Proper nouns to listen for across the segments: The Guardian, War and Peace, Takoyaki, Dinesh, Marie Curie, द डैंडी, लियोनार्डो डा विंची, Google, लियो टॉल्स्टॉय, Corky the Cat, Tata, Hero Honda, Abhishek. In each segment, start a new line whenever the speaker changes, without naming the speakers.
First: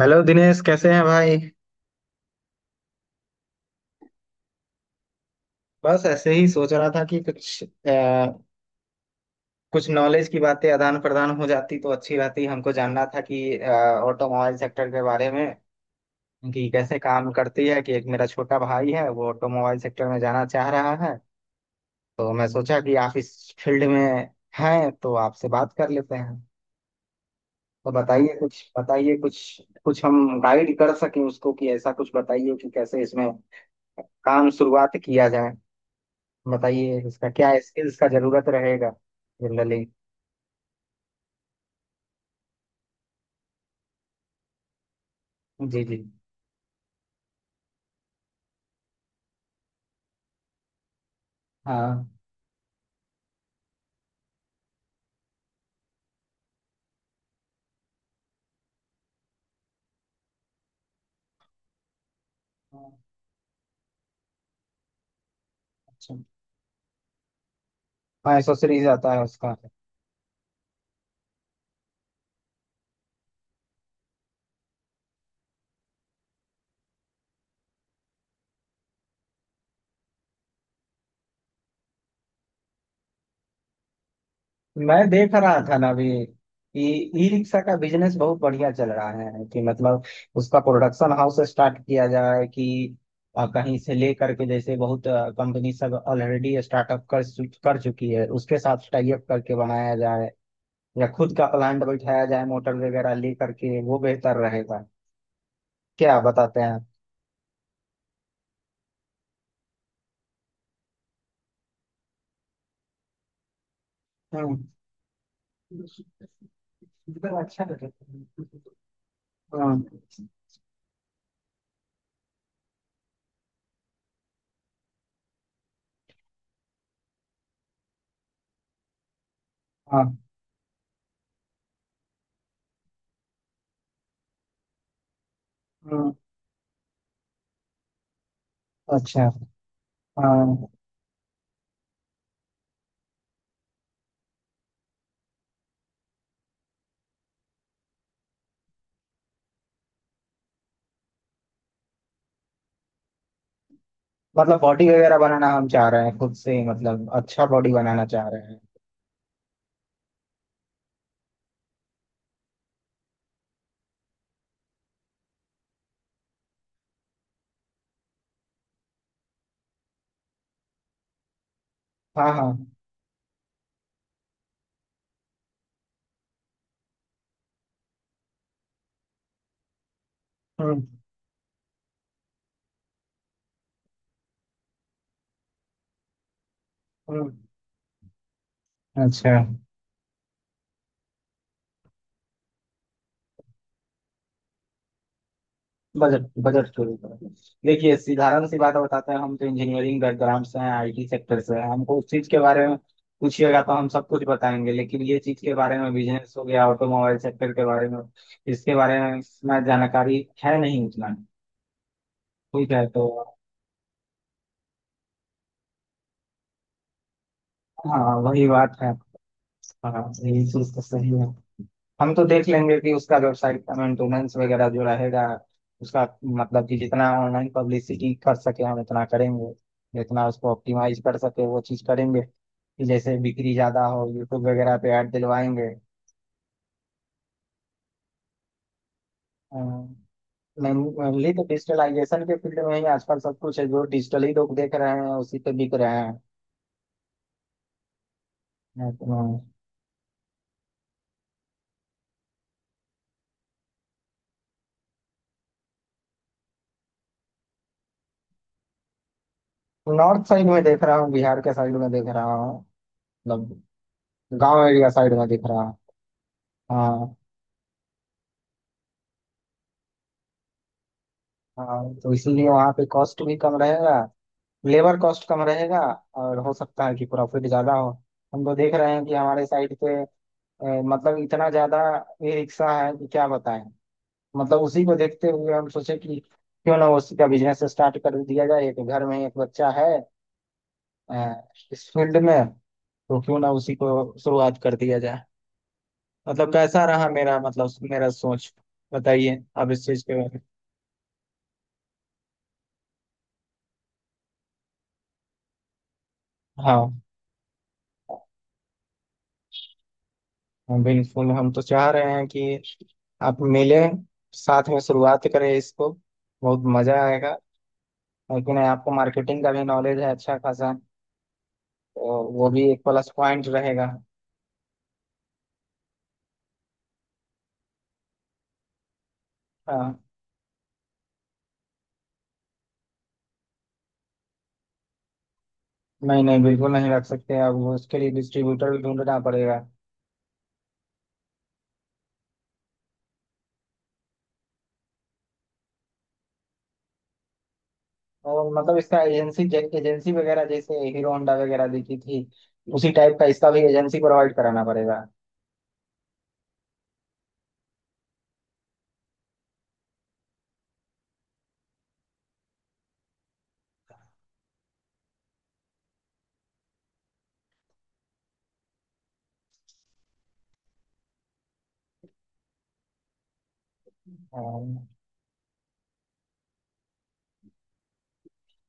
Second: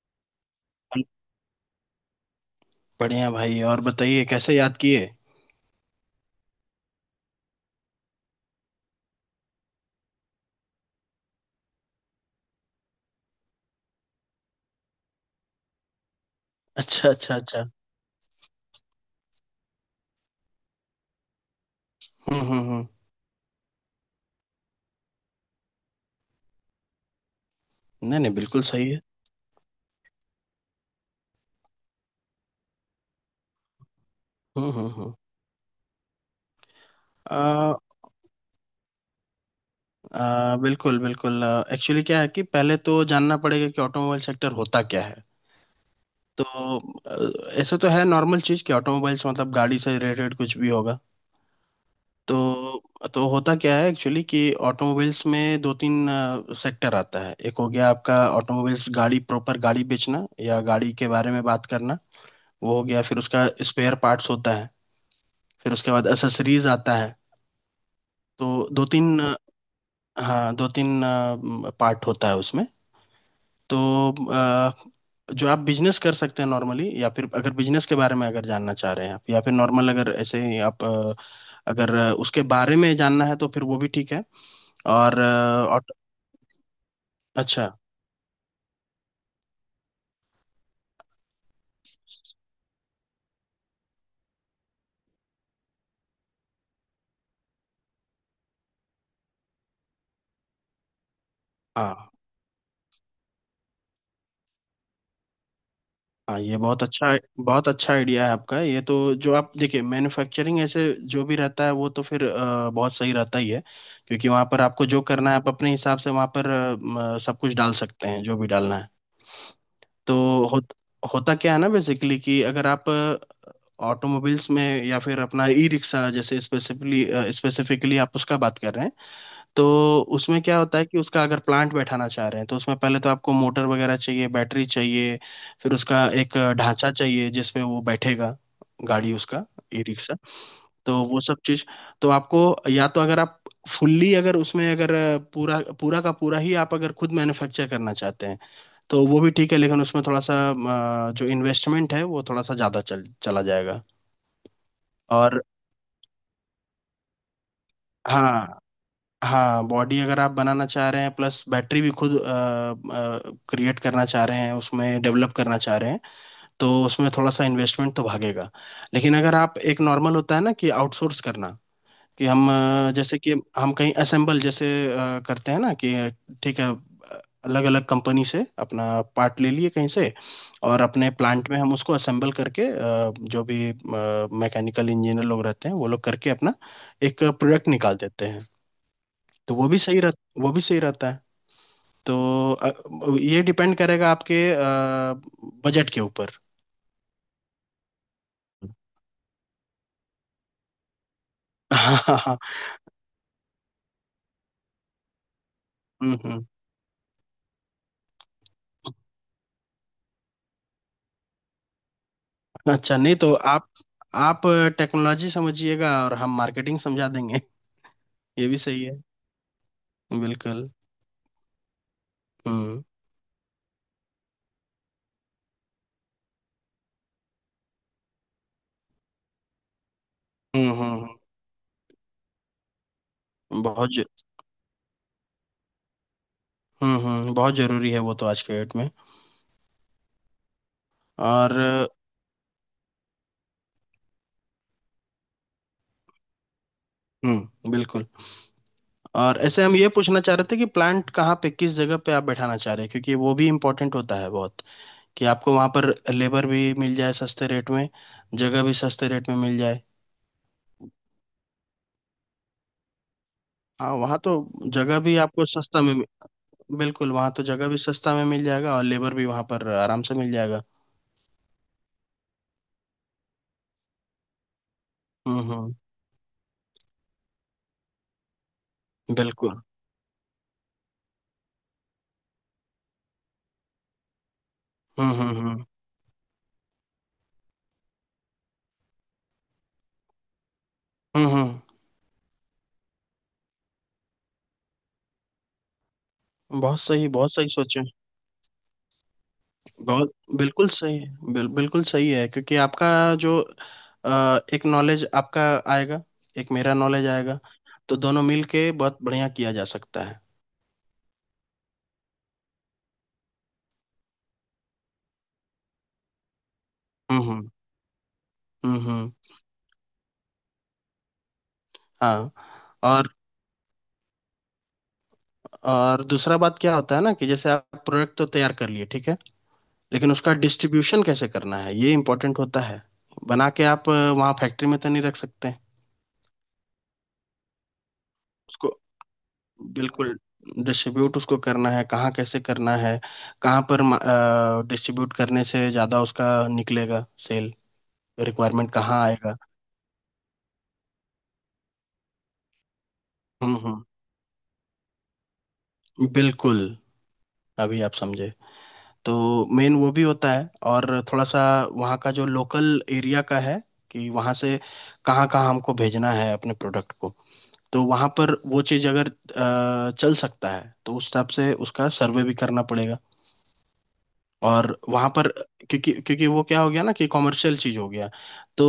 Hello Dinesh कैसे हैं भाई।
बढ़िया भाई। और बताइए कैसे याद किए।
बस ऐसे ही सोच रहा था कि कुछ आ, कुछ नॉलेज की बातें आदान प्रदान हो जाती तो अच्छी रहती। हमको जानना था कि ऑटोमोबाइल सेक्टर के बारे में कि कैसे
अच्छा,
काम
अच्छा, अच्छा।
करती है। कि एक मेरा छोटा भाई है वो ऑटोमोबाइल सेक्टर में जाना चाह रहा है, तो
हम्म,
मैं
हम्म,
सोचा
हम्म।
कि आप इस फील्ड में हैं तो आपसे बात कर लेते हैं। तो
नहीं
बताइए
नहीं,
कुछ,
बिल्कुल सही है।
बताइए कुछ, कुछ हम गाइड कर सकें उसको। कि ऐसा कुछ बताइए कि कैसे इसमें काम
हम्म, हम्म,
शुरुआत
हम्म।
किया जाए। बताइए इसका क्या
आ,
स्किल्स का जरूरत रहेगा जनरली।
आ, बिल्कुल बिल्कुल, एक्चुअली क्या है कि पहले तो जानना पड़ेगा कि ऑटोमोबाइल सेक्टर होता क्या है।
जी जी।
तो ऐसा तो है नॉर्मल चीज़ कि ऑटोमोबाइल्स मतलब गाड़ी से रिलेटेड कुछ भी होगा।
हाँ।
तो तो होता क्या है एक्चुअली कि ऑटोमोबाइल्स में दो तीन सेक्टर आता है। एक हो गया आपका ऑटोमोबाइल्स, गाड़ी प्रॉपर, गाड़ी बेचना या गाड़ी के बारे में बात करना, वो हो गया। फिर उसका स्पेयर पार्ट्स होता है। फिर उसके बाद
अच्छा।
एसेसरीज आता है।
हाँ
तो दो
एसेसरीज आता है
तीन,
उसका।
हाँ दो तीन पार्ट होता है उसमें। तो जो आप बिजनेस कर सकते हैं नॉर्मली, या फिर अगर बिजनेस के बारे में अगर जानना चाह रहे हैं आप, या फिर नॉर्मल अगर ऐसे ही आप अगर उसके बारे में जानना है तो फिर वो भी ठीक है।
मैं
और
देख रहा
अ,
था ना
और-
अभी ई ई रिक्शा
अच्छा।
का बिजनेस बहुत बढ़िया चल रहा है कि मतलब उसका प्रोडक्शन हाउस स्टार्ट किया जाए कि कहीं से ले करके, जैसे बहुत कंपनी सब ऑलरेडी स्टार्टअप कर कर चुकी है, उसके साथ टाई अप करके बनाया जाए या खुद का प्लांट
हाँ
बैठाया जाए मोटर वगैरह ले करके वो बेहतर रहेगा। क्या
हाँ, ये
बताते हैं
बहुत
आप?
अच्छा, बहुत अच्छा आइडिया है आपका। ये तो, जो आप देखिए मैन्युफैक्चरिंग ऐसे जो भी रहता है, वो तो फिर बहुत सही रहता ही है। क्योंकि वहाँ पर
हम्म।
आपको जो करना है, आप अपने
हाँ
हिसाब से वहाँ पर सब कुछ डाल सकते हैं, जो भी डालना है। तो हो, होता क्या है ना बेसिकली, कि अगर आप ऑटोमोबाइल्स में या फिर अपना ई रिक्शा जैसे स्पेसिफिकली, स्पेसिफिकली आप उसका बात कर रहे हैं। तो
हाँ
उसमें क्या होता है कि उसका अगर प्लांट बैठाना चाह रहे हैं, तो उसमें पहले तो आपको मोटर वगैरह चाहिए, बैटरी चाहिए, फिर उसका
हाँ,
एक ढांचा चाहिए जिसमें वो बैठेगा, गाड़ी,
अच्छा।
उसका ई रिक्शा।
हाँ
तो वो सब चीज, तो आपको, या तो अगर आप फुल्ली, अगर उसमें अगर पूरा पूरा का पूरा ही आप अगर खुद मैन्युफैक्चर करना चाहते हैं, तो वो भी ठीक है। लेकिन उसमें थोड़ा सा जो इन्वेस्टमेंट है वो थोड़ा सा ज़्यादा चल चला जाएगा।
मतलब बॉडी वगैरह
और
बनाना हम चाह रहे हैं खुद से ही, मतलब अच्छा बॉडी बनाना चाह रहे
हाँ
हैं।
हाँ, बॉडी अगर आप बनाना चाह रहे हैं प्लस बैटरी भी खुद क्रिएट करना चाह रहे हैं, उसमें डेवलप करना चाह रहे हैं, तो उसमें थोड़ा सा इन्वेस्टमेंट तो भागेगा। लेकिन अगर आप एक नॉर्मल होता है ना, कि आउटसोर्स करना, कि
हाँ
हम
हाँ।
जैसे कि हम कहीं असेंबल जैसे करते हैं ना कि ठीक है, अलग अलग कंपनी से अपना पार्ट ले लिए कहीं से, और
हम्म
अपने प्लांट में हम उसको असेंबल करके जो भी मैकेनिकल इंजीनियर लोग रहते हैं, वो लोग करके अपना एक
हम्म।
प्रोडक्ट निकाल देते हैं।
अच्छा।
तो वो भी सही रहता है। तो ये डिपेंड करेगा आपके बजट के
बजट
ऊपर।
बजट के ऊपर। देखिए साधारण सी बात बताते हैं, हम तो इंजीनियरिंग बैकग्राउंड से हैं, आईटी सेक्टर से हैं,
हाँ
हमको उस
हाँ
चीज के
हाँ,
बारे में पूछिएगा तो हम सब कुछ बताएंगे, लेकिन ये चीज के बारे में,
हम्म
बिजनेस हो
हम्म।
गया ऑटोमोबाइल सेक्टर के बारे में, इसके बारे में इतना जानकारी है नहीं उतना। ठीक है
अच्छा,
तो।
नहीं तो आप टेक्नोलॉजी समझिएगा और हम मार्केटिंग समझा देंगे।
हाँ वही
ये भी
बात
सही
है।
है।
हाँ यही
बिल्कुल।
चीज तो सही है। हम तो देख लेंगे
हम्म
कि उसका वेबसाइट का मेंटेनेंस वगैरह जो रहेगा उसका, मतलब कि जितना ऑनलाइन पब्लिसिटी कर सके हम उतना करेंगे। जितना उसको ऑप्टिमाइज
हम्म,
कर सके वो चीज़ करेंगे कि जैसे बिक्री
हम्म,
ज़्यादा
बहुत ज-
हो, यूट्यूब वगैरह पे ऐड दिलवाएंगे।
हम्म, बहुत जरूरी है वो तो आज के डेट में।
मेनली तो
और
डिजिटलाइजेशन के फील्ड में ही आजकल सब कुछ है, जो डिजिटली लोग देख रहे हैं उसी पे बिक रहे हैं।
हम्म, बिल्कुल। और ऐसे हम ये पूछना चाह रहे थे कि प्लांट कहाँ पे, किस जगह पे आप बैठाना चाह रहे हैं, क्योंकि वो भी इम्पोर्टेंट होता है बहुत। कि आपको वहाँ पर लेबर भी मिल जाए सस्ते रेट में, जगह भी सस्ते रेट में मिल जाए।
नॉर्थ साइड में देख रहा हूँ, बिहार के साइड में देख रहा हूँ। मतलब
हाँ वहाँ तो
गांव एरिया
जगह
साइड
भी
में दिख
आपको
रहा है।
सस्ता में, बिल्कुल
हाँ।
वहाँ तो जगह भी सस्ता में मिल जाएगा और लेबर भी वहाँ पर आराम से मिल जाएगा।
हाँ तो इसीलिए वहाँ पे कॉस्ट भी कम रहेगा, लेबर कॉस्ट कम
हम्म,
रहेगा, और हो सकता है कि प्रॉफिट ज्यादा हो। हम तो देख रहे हैं कि हमारे
बिल्कुल।
साइड पे मतलब इतना ज्यादा ई रिक्शा है कि क्या बताएं। मतलब उसी को देखते हुए
हम्म,
हम सोचे कि क्यों ना उसी का बिजनेस स्टार्ट कर दिया जाए, एक घर में एक बच्चा है
हम्म हम्म,
इस फील्ड में, तो क्यों ना उसी को शुरुआत कर दिया जाए। मतलब
बहुत
कैसा रहा
सही, बहुत
मेरा,
सही
मतलब
सोचे।
मेरा सोच। बताइए आप इस चीज
बहुत
के बारे में।
बिल्कुल सही है बिल, बिल्कुल सही है, क्योंकि आपका जो एक नॉलेज आपका आएगा, एक मेरा
हाँ
नॉलेज आएगा, तो दोनों मिल के बहुत बढ़िया किया जा सकता है।
हाँ, बिल्कुल हम तो चाह रहे हैं कि आप मिलें, साथ में शुरुआत करें इसको, बहुत मजा
हम्म
आएगा।
हम्म
लेकिन
हम्म,
आपको मार्केटिंग का भी नॉलेज है अच्छा खासा, तो
हाँ।
वो भी एक प्लस
और
पॉइंट रहेगा।
और दूसरा बात क्या होता है ना, कि जैसे आप प्रोडक्ट तो तैयार कर लिए, ठीक है,
हाँ।
लेकिन उसका डिस्ट्रीब्यूशन कैसे करना है ये इम्पोर्टेंट होता है। बना के आप वहाँ फैक्ट्री में तो नहीं रख सकते हैं
नहीं नहीं बिल्कुल नहीं रख सकते, अब वो उसके लिए
उसको।
डिस्ट्रीब्यूटर भी ढूंढना पड़ेगा।
बिल्कुल, डिस्ट्रीब्यूट उसको करना है कहाँ, कैसे करना है, कहाँ पर डिस्ट्रीब्यूट करने से ज़्यादा उसका निकलेगा सेल,
और
रिक्वायरमेंट
मतलब इसका
कहाँ आएगा।
एजेंसी, एजेंसी वगैरह जैसे हीरो होंडा वगैरह देखी थी, उसी टाइप का इसका भी
हम्म,
एजेंसी प्रोवाइड कराना पड़ेगा।
बिल्कुल। अभी आप समझे। तो मेन वो भी होता है, और थोड़ा सा वहाँ का जो लोकल एरिया का है, कि वहाँ से कहाँ कहाँ हमको भेजना है अपने प्रोडक्ट को। तो वहाँ पर वो चीज़ अगर चल सकता है, तो उस हिसाब से उसका सर्वे भी करना पड़ेगा। और
हाँ
वहाँ पर क्योंकि क्योंकि वो क्या हो गया ना कि कॉमर्शियल चीज़ हो गया। तो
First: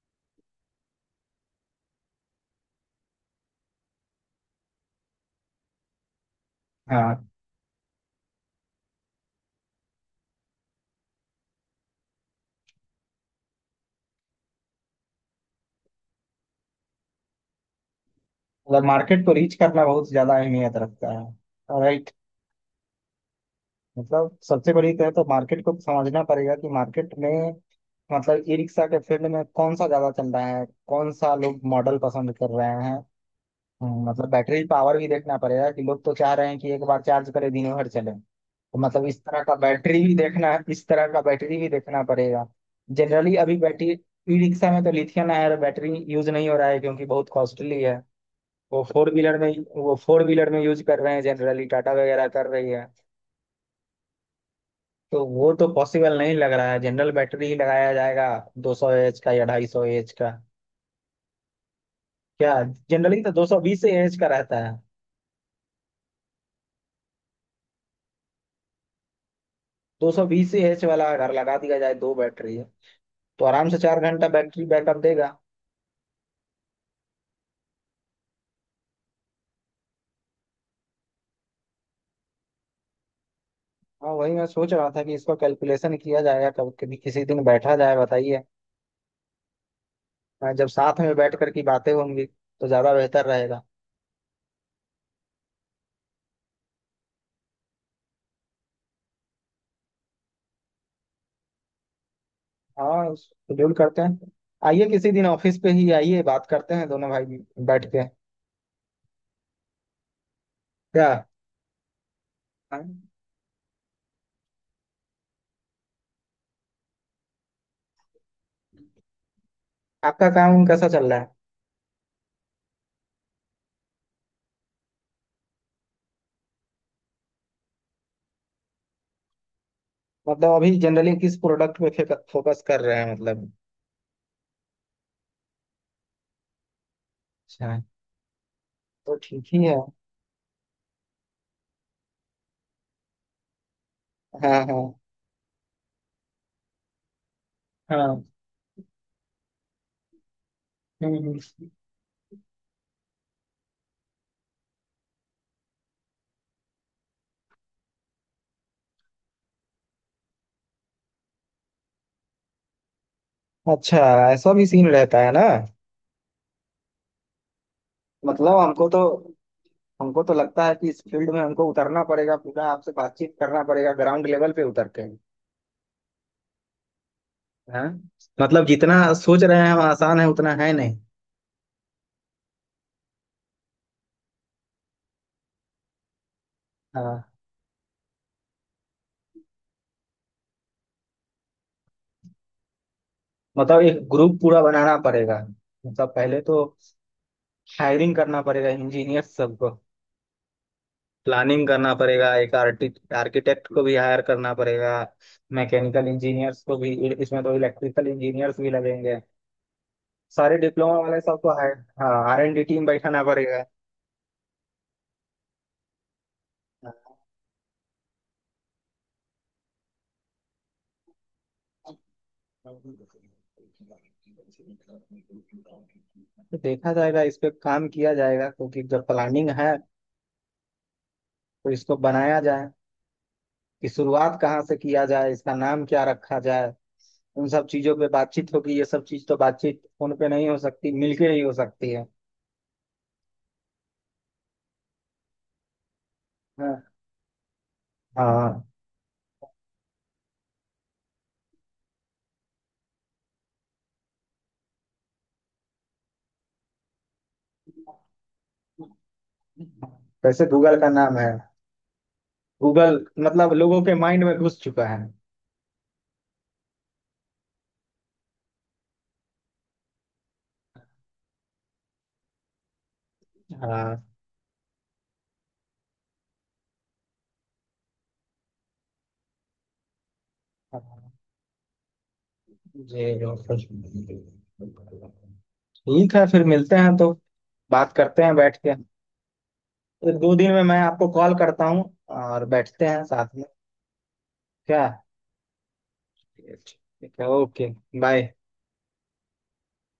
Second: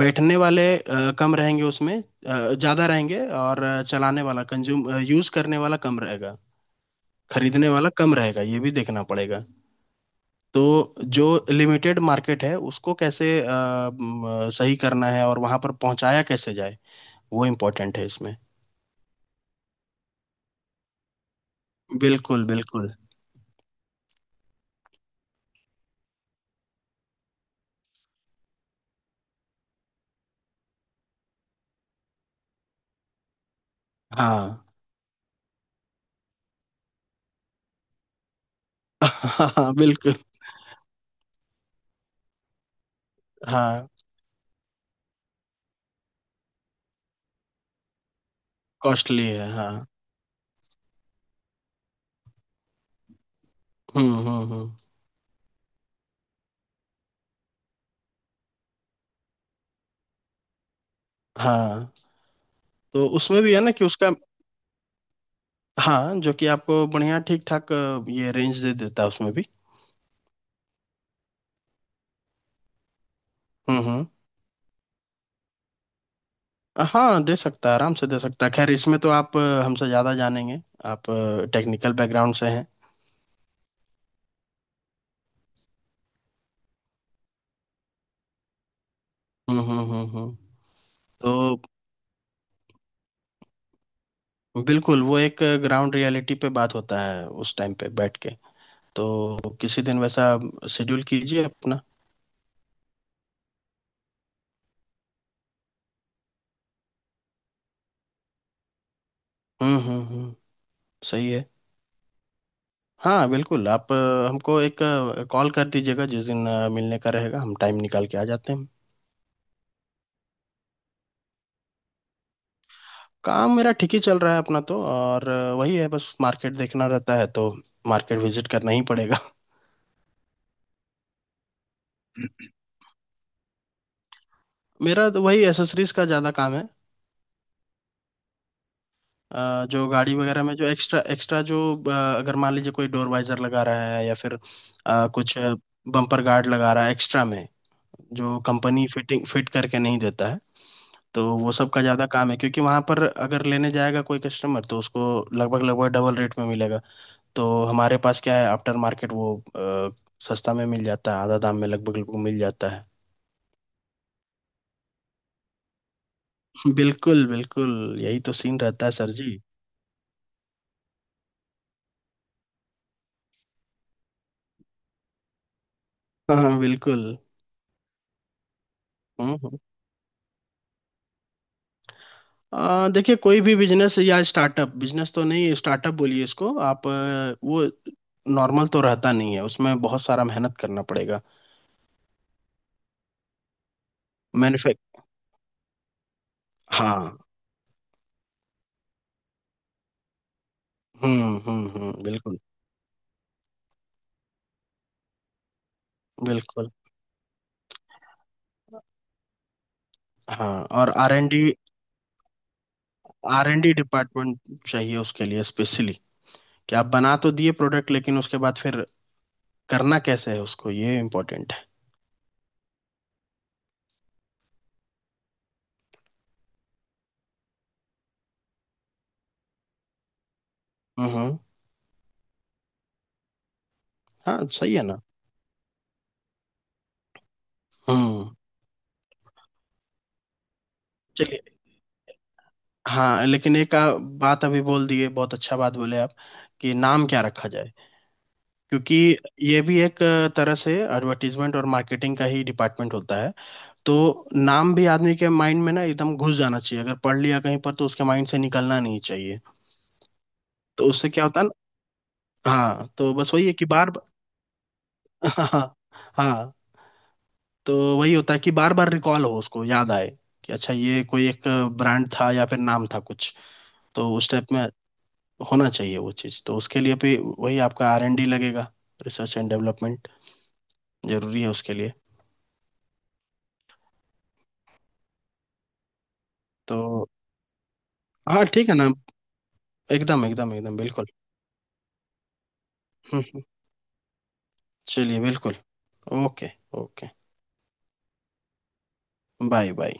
बैठने वाले कम रहेंगे उसमें, ज़्यादा रहेंगे, और चलाने वाला, कंज्यूम, यूज़ करने वाला कम रहेगा,
हाँ,
खरीदने वाला कम रहेगा, ये भी देखना पड़ेगा। तो जो लिमिटेड मार्केट है उसको कैसे सही करना है, और वहां पर पहुंचाया कैसे जाए, वो इम्पोर्टेंट है इसमें।
मतलब मार्केट को रीच करना बहुत ज्यादा अहमियत रखता है। और
बिल्कुल बिल्कुल।
मतलब सबसे बड़ी कहे तो मार्केट को समझना पड़ेगा कि मार्केट में, मतलब ई रिक्शा के फील्ड में कौन सा ज्यादा चल रहा है, कौन सा लोग मॉडल पसंद कर रहे हैं। मतलब बैटरी
हाँ।
पावर भी देखना पड़ेगा कि लोग तो चाह रहे हैं कि एक बार चार्ज करें दिनों भर चले, तो मतलब
हाँ बिल्कुल।
इस तरह का बैटरी भी देखना पड़ेगा। जनरली अभी
हाँ,
बैटरी ई रिक्शा में तो लिथियम आयन बैटरी यूज नहीं हो रहा है क्योंकि बहुत कॉस्टली है। वो फोर
कॉस्टली
व्हीलर
है
में
हाँ।
वो फोर व्हीलर में यूज कर रहे हैं जनरली, टाटा वगैरह कर रही है।
हम्म।
तो वो तो पॉसिबल नहीं लग रहा है, जनरल बैटरी ही लगाया जाएगा, 200 एएच का या 250 एएच का
हाँ,
क्या।
तो
जनरली तो
उसमें भी है ना
220
कि उसका,
एएच का रहता है।
हाँ जो कि आपको बढ़िया, ठीक ठाक ये रेंज दे देता है उसमें भी।
220 एएच वाला अगर लगा दिया जाए, 2 बैटरी है, तो आराम से चार
हम्म।
घंटा बैटरी बैकअप देगा।
हाँ दे सकता है, आराम से दे सकता है। खैर इसमें तो आप हमसे ज़्यादा जानेंगे, आप टेक्निकल बैकग्राउंड से हैं।
हाँ वही मैं सोच रहा था कि इसका कैलकुलेशन किया जाएगा, कब कभी किसी दिन बैठा जाए बताइए।
हम्म हम्म हम्म हम्म।
हाँ, जब साथ में
तो
बैठ कर की बातें होंगी तो ज्यादा बेहतर रहेगा।
बिल्कुल, वो एक ग्राउंड रियलिटी पे बात होता है उस टाइम पे बैठ के। तो किसी दिन वैसा शेड्यूल कीजिए अपना।
हाँ शेड्यूल करते हैं, आइए किसी दिन ऑफिस पे ही आइए, बात करते हैं दोनों भाई बैठ के,
हम्म,
क्या।
सही है।
हाँ,
हाँ बिल्कुल, आप हमको एक कॉल कर दीजिएगा जिस दिन मिलने का रहेगा, हम टाइम निकाल के आ जाते हैं।
आपका काम कैसा चल रहा है?
काम मेरा ठीक ही चल रहा है अपना तो, और वही है बस, मार्केट देखना रहता है तो। मार्केट विजिट करना ही पड़ेगा।
मतलब अभी जनरली किस प्रोडक्ट पे फोकस कर रहे हैं मतलब।
मेरा तो वही एसेसरीज का ज़्यादा काम है।
अच्छा, तो ठीक ही है।
जो गाड़ी वगैरह में जो एक्स्ट्रा, एक्स्ट्रा जो अ, अगर मान लीजिए कोई डोर वाइजर लगा रहा है, या फिर
हाँ हाँ
कुछ बम्पर गार्ड लगा रहा है एक्स्ट्रा में,
हाँ।
जो कंपनी फिटिंग फिट करके नहीं देता है,
हम्म,
तो
हम्म।
वो सब का ज़्यादा काम है। क्योंकि वहाँ पर अगर लेने जाएगा कोई कस्टमर, तो उसको लगभग लगभग डबल रेट में मिलेगा। तो हमारे पास क्या है, आफ्टर मार्केट वो सस्ता में मिल जाता है, आधा दाम में लगभग लगभग मिल जाता है।
अच्छा ऐसा भी सीन रहता है ना।
बिल्कुल बिल्कुल। यही तो
मतलब
सीन रहता
हमको
है
तो
सर जी।
हमको तो लगता है कि इस फील्ड में हमको उतरना पड़ेगा पूरा, आपसे बातचीत करना पड़ेगा ग्राउंड लेवल पे उतर के।
हाँ हाँ, बिल्कुल।
हाँ मतलब जितना
हम्म
सोच रहे
हम्म।
हैं हम आसान है उतना है नहीं।
देखिए कोई भी बिजनेस या स्टार्टअप, बिजनेस तो नहीं स्टार्टअप बोलिए इसको आप,
हाँ
वो नॉर्मल तो रहता नहीं है, उसमें बहुत सारा मेहनत करना पड़ेगा।
मतलब एक ग्रुप पूरा बनाना
मैन्युफैक्ट
पड़ेगा। मतलब पहले तो
हाँ।
हायरिंग करना पड़ेगा इंजीनियर सबको, प्लानिंग
हम्म,
करना पड़ेगा,
बिल्कुल
एक आर्किटेक्ट को भी हायर करना पड़ेगा, मैकेनिकल इंजीनियर्स
बिल्कुल।
को भी, इसमें तो इलेक्ट्रिकल इंजीनियर्स भी लगेंगे,
हाँ
सारे
और
डिप्लोमा
आर
वाले
एन डी।
सबको हायर। हाँ आर एन डी टीम बैठाना
आर एन
पड़ेगा।
डी डिपार्टमेंट चाहिए उसके लिए स्पेशली, कि आप बना तो दिए प्रोडक्ट लेकिन उसके बाद फिर करना कैसे है उसको, ये इम्पोर्टेंट है।
तो देखा जाएगा, इस पे काम किया जाएगा, क्योंकि जब प्लानिंग है
हम्म।
तो इसको बनाया जाए कि शुरुआत
हाँ
कहाँ से
सही है ना।
किया जाए, इसका नाम क्या रखा जाए, उन सब चीजों पे
हम्म,
बातचीत होगी। ये सब चीज तो बातचीत फोन पे नहीं हो सकती, मिलके ही
चलिए।
हो सकती है।
हाँ, लेकिन एक बात अभी बोल दिए, बहुत अच्छा बात बोले आप, कि
हाँ।
नाम क्या रखा जाए।
हाँ
क्योंकि ये भी एक तरह से एडवर्टीजमेंट और मार्केटिंग का ही डिपार्टमेंट होता है। तो नाम भी आदमी के माइंड में ना एकदम घुस जाना चाहिए, अगर पढ़ लिया कहीं पर तो उसके माइंड से निकलना नहीं चाहिए।
वैसे गूगल
तो
का
उससे
नाम
क्या
है,
होता है ना, हाँ
गूगल,
तो बस वही
मतलब
है कि
लोगों
बार
के माइंड में घुस चुका है।
हाँ, हाँ तो वही होता है कि बार बार रिकॉल हो, उसको याद आए कि अच्छा ये कोई एक ब्रांड था या फिर नाम था कुछ,
हाँ
तो उस टाइप में होना चाहिए वो चीज़। तो उसके लिए भी वही आपका आर एन डी लगेगा, रिसर्च एंड डेवलपमेंट
हाँ,
जरूरी है उसके लिए।
जी बिल्कुल। ठीक है फिर मिलते हैं
तो
तो, बात करते हैं
हाँ
बैठ
ठीक
के,
है ना,
एक
एकदम
दो दिन
एकदम
में
एकदम
मैं
बिल्कुल।
आपको कॉल करता हूँ और बैठते हैं
हम्म
साथ
हम्म,
में, क्या।
चलिए बिल्कुल। ओके। ओके।
ठीक है ओके। बाय।
बाय। बाय